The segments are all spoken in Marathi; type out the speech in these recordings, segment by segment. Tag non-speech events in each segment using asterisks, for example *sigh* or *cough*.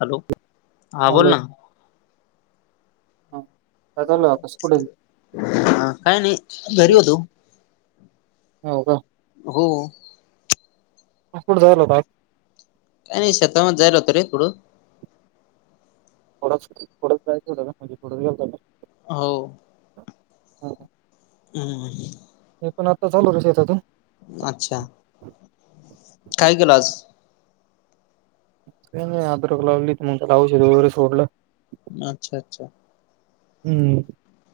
हॅलो हा बोल हॅलो ना. काय चालू आहे आकाश कुठे ह काय नाही घरी होतो. हो का. हो कुठ झाला *unintelligible* का नाही शेताात जायला होतो रे थोडं थोडंच थोडच जायचं होतं का म्हणजे थोडं गेल हो का हो. हो. हम्म. हे पण आता चालो होतो शेतातून अच्छा! काय केलं आज? नाही अद्रक लावली मग त्या औषध वगैरे सोडलं अच्छा अच्छा. हम्म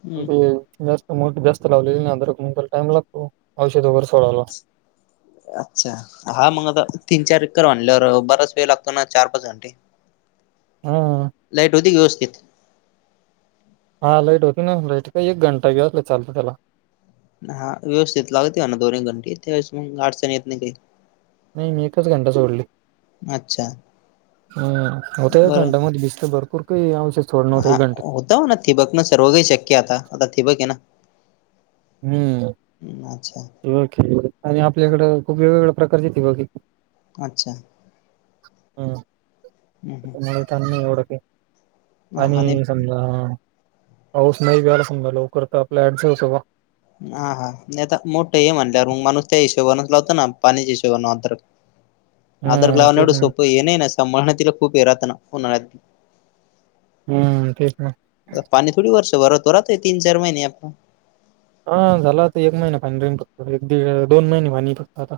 हम्म मग ते मोठ जास्त लावलेली अद्रक टाइम लागतो औषध वगैर सोडयला. अच्छा! हा मग आता तीन चार एकर म्हंटल्यावर बराच वेळ लागतो ना चार पाच घंटे. हम्म लाईट होती का व्यवस्थित हा लाईट होती ना लाईट काही एक घंटा घेला चालत त्याला. हा व्यवस्थित लागते ना दोन्ही घंटी त्या वेळेस मंग अडचण येत नाही काही. नाही मी एकच घंटा सोडली. अच्छा हम्म होतो एक बरं घंटा मध्ये बीसतं भरपूर काही आवशया सोड नव्हतं घंट्या. ताव ती बघ ना सर्व काही शक्य आता ती बघ आहे ना. हम्म अच्छा *unintelligible* आणि आपल्याकडं खूप वेगवेगळ्या प्रकारची तेे ब की. अच्छा. हम्म. हम्म मला तान नाही एवढं काय हा नाही आणि समजा पाऊस नाही बी आला समजा लवकर तर आपल्या ऍडसो होतो गं. हा हा नाही आता मोठं हे म्हटल्यावर मग माणूस त्या हिशोबानेच लावत ना पाण्याच्या हिशोबाने आद्रत. आद्रत हम्म लावनं तेच एवढं ना सोपं ये नाही ना सांभाळाना तिला खूप ये राहात ना उन्हाळत. हम्म तेच ना. पाणी थोडी वर्ष भरतो राहतोय राहतोय तीन चार महिने आता. हा झाला आता एक महिना *unintelligible* एक दीड दोन महिने वाणी फक्त आता.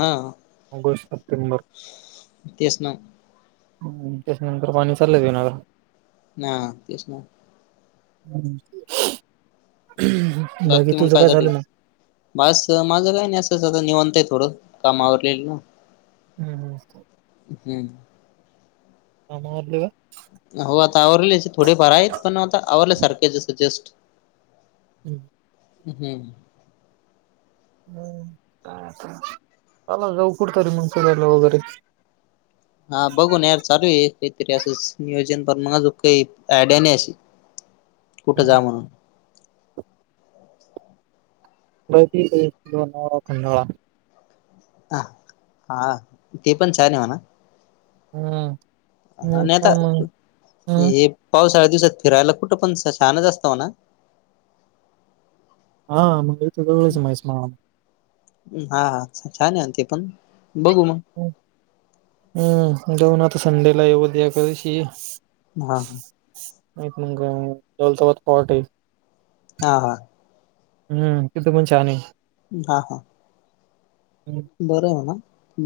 हा ऑगस्ट, सप्टेमबर तेच ना त्याच्यनंतर पाणी चाललं देणार. ना तेच ना. हम्म. बाकी मग तुझं काय झाल चालू आहे मग? बस माझं काही नाही असंच आता निवांत आहे थोडं कामावरले याले ना. हम्म हम्म मस्त. हम्म. कामा आवरले का? हो आता आवरलेस थोडेफार आहेत पण आता आवरल्यासारखे जसं जस्ट. हम्म. हम्म. हम्म काय आता चला जाऊ कुठतरी मंग फिरायला वगैरे. हा बघून यार चालू आहे काहीतरी असस नियोजन पण मग अजूक काही आयडिया नाही अशी कुठे हं. जाय म्हणून. *unintelligible* लोनावळा, खंडाळा. आह आ हा ते पण छान आहे म्हणा. हम्म. हा आणि आता काय मग हम्म हे पावसाळ्या दिवसात फिरायला कुठं पण असं छानच असताव ना. हा. *unintelligible* हा हा छान आहे ते पण, बघू म. हम्म जाऊ ना तर आता संडेला, उद्या करीशी. *unintelligible* माहित मंग दौलताबाद पॉर्ट आहे. हा हा. हम्म तिथं पण छान आहे. हा हा. हम्म. बरं आहे ना,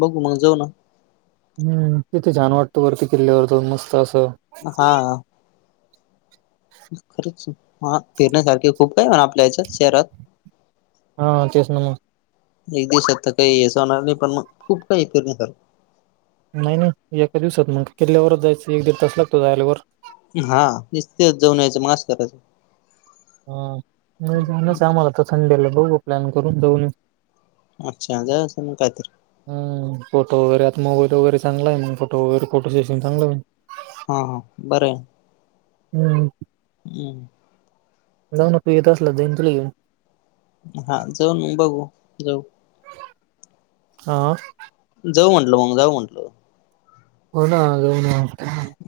बघू मग जेवना. हम्म तिथे छाण वाटतं, वरती किल्ल्यावर तर मस्त असं. हा हा खरंच, फिरण्यासारखे खूप काय याच्यात शहरात हा तेच ना मग एक दिवस आता, काही याचं होणार नाही पण मग खूप काही पिरन्या सारखं. नाही नाही, एका दिवसात मग किल्ल्यावरच जायचं एक दीड तास लागतो जायला वर. हा, नुसतेच जाऊन यायचं मग आस करायचं. हा, मी जावुनच आम्हाला तर संडेला बघु प्लॅन करून जाऊन ऐउ. *inaudible* हं, फोटो वगैरे आता मोबाईल वगैर चांगला आहे, मग फोटो वगैरे फोटो शेशन चांगलं हा हा, बरय. हम हम्म. जाऊना तु येत असला जाईन तुला घेऊन. हा, जाऊन बघू, जाऊ. हा जाऊ म्हटलं मग जाऊ म्हटलं. हो ना जाऊ ना,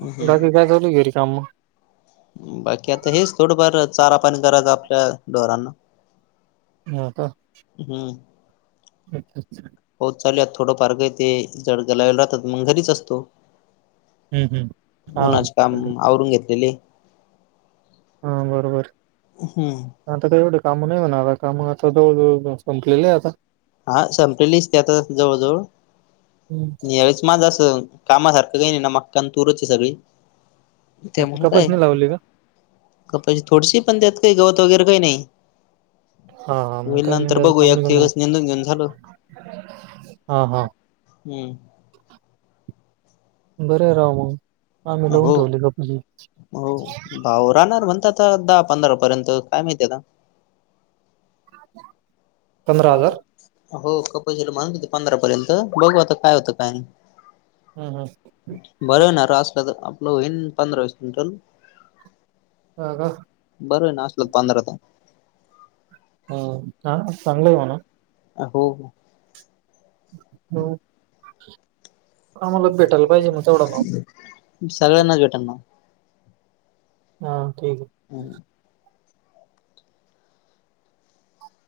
हम्म बाकी काय चालूय घरी कामं. बाकी आता हेच थोडंफार, चारा पाणी करायचं आपल्या ढोरांना. होका. हम्म, *inaudible* हो चालुयात, थोडं फार काय ते जड दगदग राहतात मग घरीच असतो. हं, हं. हां. उन्हाच काम हॅलो. आवरून घेतलेले. हा बरोबर. हम्म आता काय एवढे कामं नाही होणार, कामं आता जवळ जवळ संपलेलं आहे आता. हा, संपलेलीच ते आता जवळ जवळ हं. माझं अस, कामासारखं काही नाही ना मक्का आण तूरच आहे सगळी. त्या अच्छा म्हणु काय, कपासणी लावली का? कपाशी थोडीशी, पण त्यात काही गवत वगैरे काही नाही. हां, हां. मग होईल काय नंतर निंदायचं काम बघूया तो नाही का मग. एकदिवस हां, हां. *inaudible* बर आहे राव मग, आम्ही लावून हो ठेवली कपाशी. हो, भाऊ राहणार म्हणतात आता दहा पंधरा पर्यंत, काय माहिती आता. हो, कपाशीला म्हणत होते पंधरा पर्यंत, बघू आता काय होतं काय. हं, हं. बरं आहे ना यास असलं, तर आपलं होईन पंधरा वीस क्विंटल. हां का? बरं हे ना असलं पंधराचा ह हा चांगलं हे म्हणा अ हो हो हॅलो आम्हाला भेटायला पाहिजे मग तेवढ काम सगळ्यांनाच भेटल ना हा ठीक आहे. हम्म